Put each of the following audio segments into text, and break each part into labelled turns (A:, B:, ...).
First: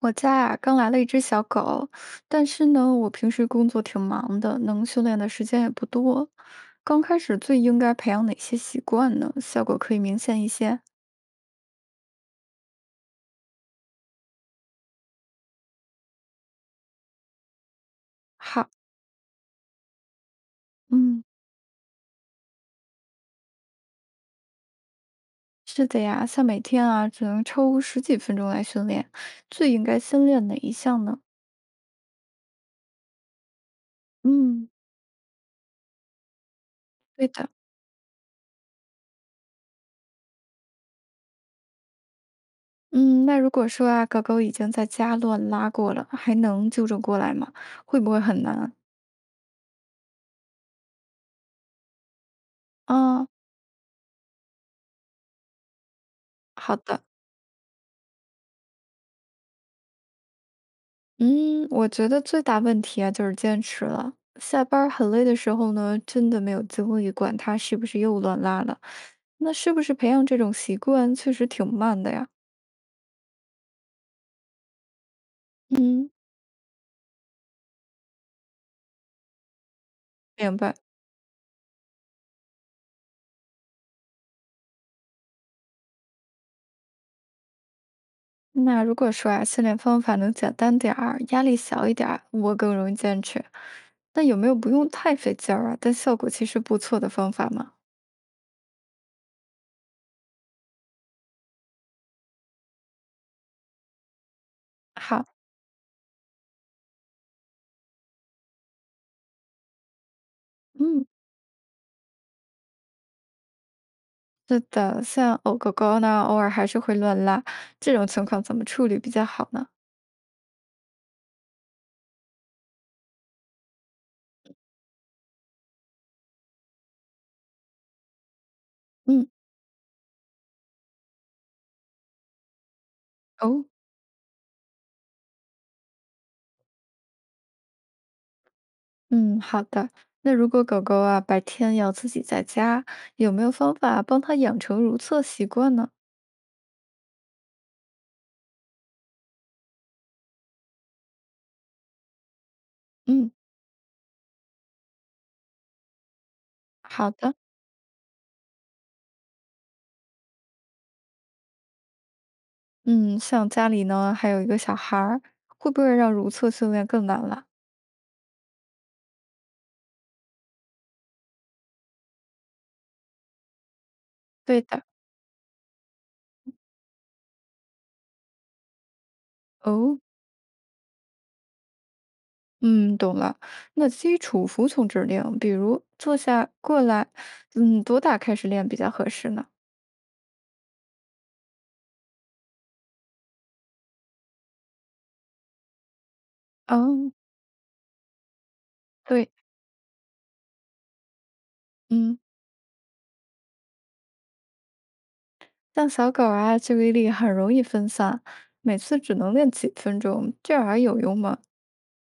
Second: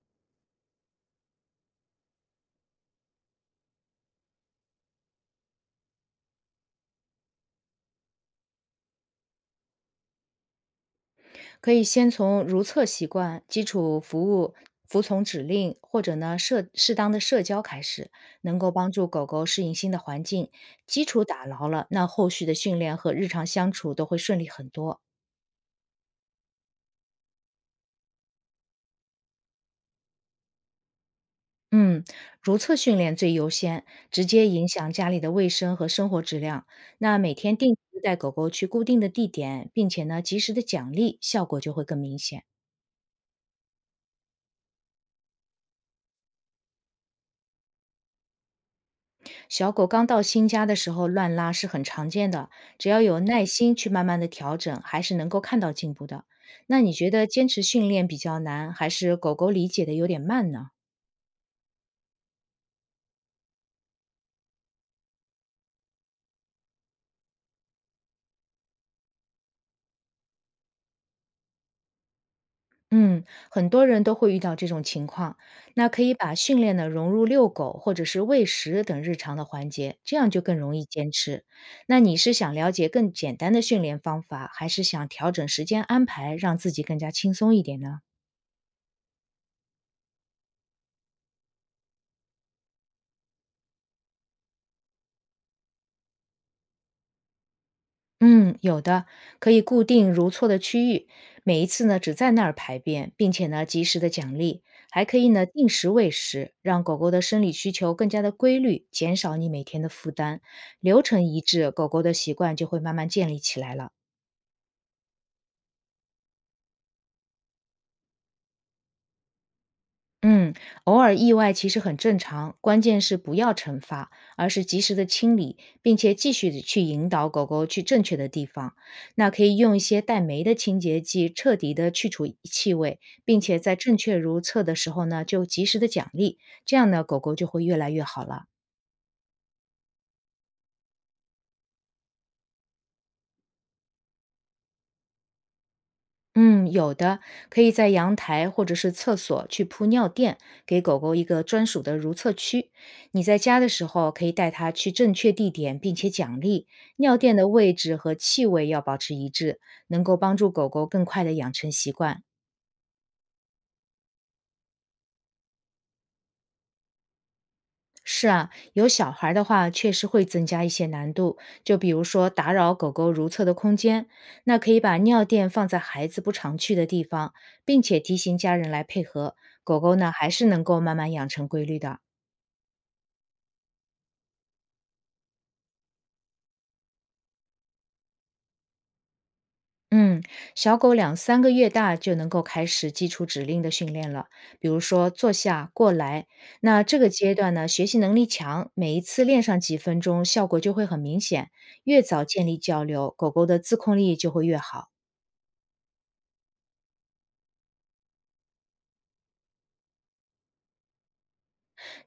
A: 我家啊，刚来了一只小狗，但是呢，我平时工作挺忙的，能训练的时间也不多。刚开始最应该培养哪些习惯呢？效果可以明显一些。
B: 可以先从如厕习惯、基础服务、服从指令，或者呢社适当的社交开始，能
A: 好。
B: 够帮助狗狗适应新的环境。基
A: 嗯。
B: 础打牢了，那后续的训练和日常相处都会顺利很多。
A: 是的呀，像每天啊，只能抽十几分钟来训练，最应该先练哪一项呢？
B: 嗯，如厕训练最优先，直接影
A: 嗯。
B: 响家里的卫生和生活质量。那
A: 对
B: 每
A: 的。
B: 天定期带狗狗去固定的地点，并且呢及时的奖励，效果就会更明显。
A: 嗯，那如果说啊，狗狗已经在家乱拉过了，还能纠正过来吗？会不会很难啊？
B: 小狗刚到新家的时候乱拉是很常见的，只要有
A: 啊，
B: 耐心去慢慢的调整，还是能够看到进步的。
A: 好
B: 那你
A: 的。
B: 觉得坚持训练比较难，还是狗狗理解的有点慢呢？
A: 嗯，我觉得最大问题啊就是坚持了。下班儿很累的时候呢，真的没有精力管他是不是又乱拉了。那是不是培养这种习惯确实挺慢的呀？
B: 嗯，很多人都会遇到这种情况。那可
A: 嗯。
B: 以把训练呢融入遛狗或者是喂食等日常的环节，这样就更
A: 明白。
B: 容易坚持。那你是想了解更简单的训练方法，还是想调整时间安排，让自己更加轻松一点呢？
A: 那如果说啊，训练方法能简单点儿，压力小一点儿，我更容易坚持。那有没有不用太费劲儿啊，但效果其实不错的方法吗？
B: 嗯，有的，可以固定如厕的区域，每一次呢只在那儿排便，并且呢及时的奖励，还可
A: 好。
B: 以呢定时喂食，让狗狗的生理需求更加的规律，减少你每天的负担。流
A: 嗯，
B: 程一致，狗狗的习惯就会慢慢建立起来了。
A: 是的，像偶狗狗呢，偶尔还是会乱拉，这种情况怎么处理比较好呢？
B: 嗯，偶尔意外其实很正常，关键是不要惩罚，而是及时的清理，并且继续的去引导狗狗去正确的地方。
A: 嗯。
B: 那可以用一些带酶的清洁剂，彻底的去除气味，并且
A: 哦。
B: 在正确如厕的时候呢，就及时的奖励，这样呢，狗狗就会越来越好了。
A: 嗯，好的。那如果狗狗啊，白天要自己在家，有没有方法帮它养成如厕习惯呢？
B: 嗯，有的，可以在阳台或者是厕所去铺尿垫，给狗狗一个专属的如厕区。你
A: 嗯。
B: 在家的时候可以带它去正确地点，并且奖励。
A: 好
B: 尿垫
A: 的。
B: 的位置和气味要保持一致，能够帮助狗狗更快地养成习惯。
A: 嗯，像家里呢，还有一个小孩儿，会不会让如厕训练更难了？
B: 是啊，有小孩儿的话，确实会增加一些难度。就比如说打扰狗狗如厕的空间，那
A: 对
B: 可以
A: 的。
B: 把尿垫放在孩子不常去的地方，并且提醒家人来配合。狗狗
A: 哦。
B: 呢，还是能够慢慢养成规律的。
A: 嗯，懂了。那基础服从指令，比如坐下、过来，嗯，多大开始练比较合适呢？
B: 嗯，小狗两三个月大就能够开始基础指令的训练了，比如说坐下、过来。那这个
A: 哦。
B: 阶段呢，学习能力强，每一次
A: 对。
B: 练上几分钟，效果就会很明显。越
A: 嗯，
B: 早建立交流，狗狗的自控力就会越好。
A: 像小狗啊，注意力很容易分散，每次只能练几分钟，这样还有用吗？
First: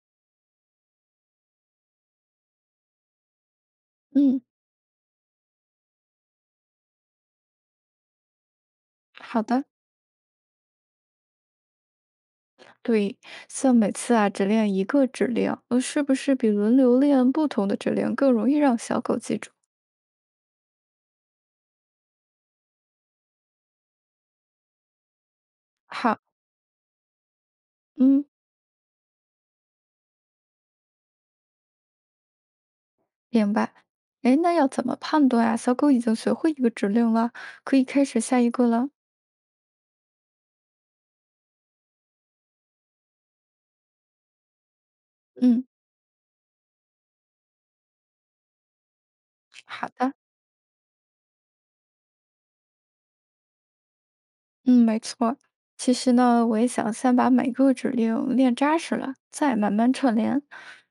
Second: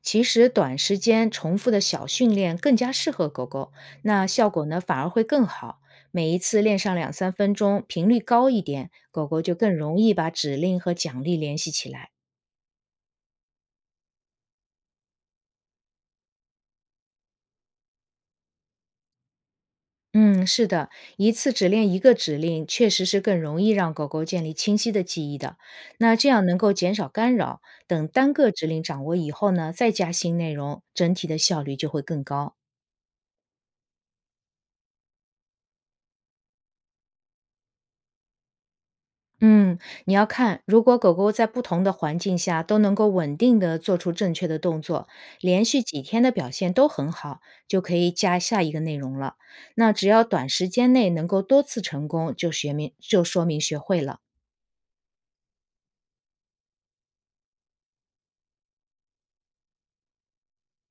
B: 其实短时间重复的小训练更加适合狗狗，那
A: 嗯。
B: 效果呢反而会更好。每一次练上2、3分钟，频率高一点，狗狗
A: 好
B: 就
A: 的。
B: 更容易把指令和奖励联系起来。
A: 对。像每次啊只练一个指令，是不是比轮流练不同的指令更容易让小狗记住？
B: 嗯，是的，一次只练一个指令，确实是更容易让狗狗建立清晰的记忆的。那
A: 好。
B: 这样能够减少干扰，等
A: 嗯，
B: 单个指令掌握以后呢，再加新内容，整体的效率就会更高。
A: 明白。哎，那要怎么判断啊？小狗已经学会一个指令了，可以开始下一个了。
B: 嗯，你要看，如果狗狗在不同的环境下都能够稳定的做出正确的动作，连
A: 嗯，
B: 续几天的表现都很好，就可以加下一个内容了。
A: 好
B: 那只
A: 的。
B: 要短时间内能够多次成功，就学明就说明学会了。
A: 嗯，没错儿。其实呢，我也想先把每个指令练扎实了，再慢慢串联。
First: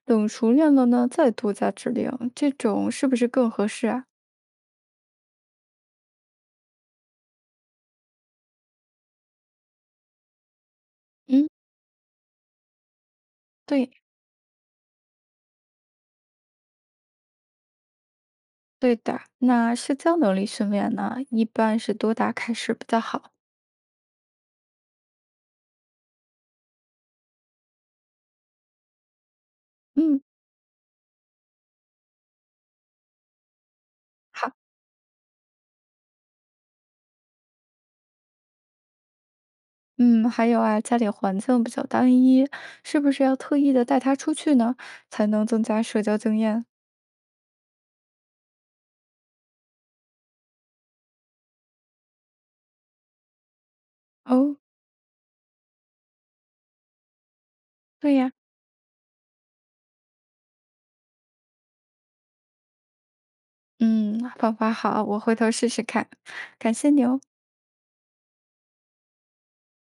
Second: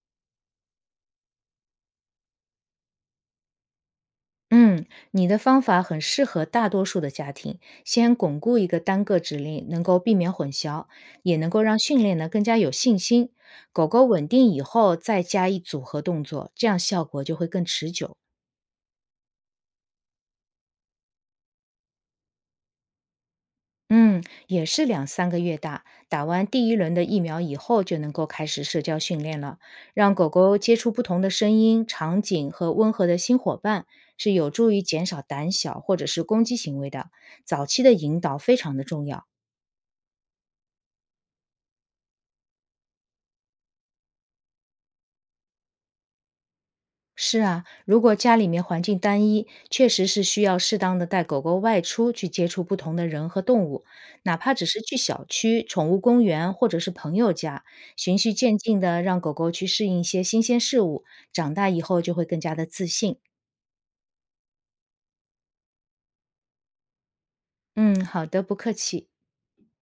A: 等熟练了呢，再多加指令，这种是不是更合适啊？
B: 嗯，你的方法很适合大多数的家庭，先巩固一个单个指令，能够避免混淆，也能
A: 嗯，
B: 够让训练呢更加有信心。狗
A: 对。
B: 狗稳定以后，再加以组合动作，这样效果就会更持久。
A: 对的，那社交能力训练呢，一般是多大开始比较好？
B: 嗯，也是两三个月大，打完第一轮的疫苗以后，就能够开始社交训练了。让
A: 嗯。
B: 狗狗接触不同的声音、场景和温和的新伙伴，是有
A: 好。
B: 助于减少胆小或者是攻击行为的。早期的引导非常的重要。
A: 嗯，还有啊，家里环境比较单一，是不是要特意的带他出去呢，才能增加社交经验？
B: 是啊，如果家里面环境单一，确实是需要适当的带狗狗外出去接触不同的人和动物，哪怕
A: 哦。
B: 只是去小区、宠物公园或者是朋友家，
A: 对
B: 循序
A: 呀。
B: 渐进的让狗狗去适应一些新鲜事物，长大以后就会更加的自信。
A: 嗯，方法好，我回头试试看，感谢你哦。
B: 嗯，好的，不客气。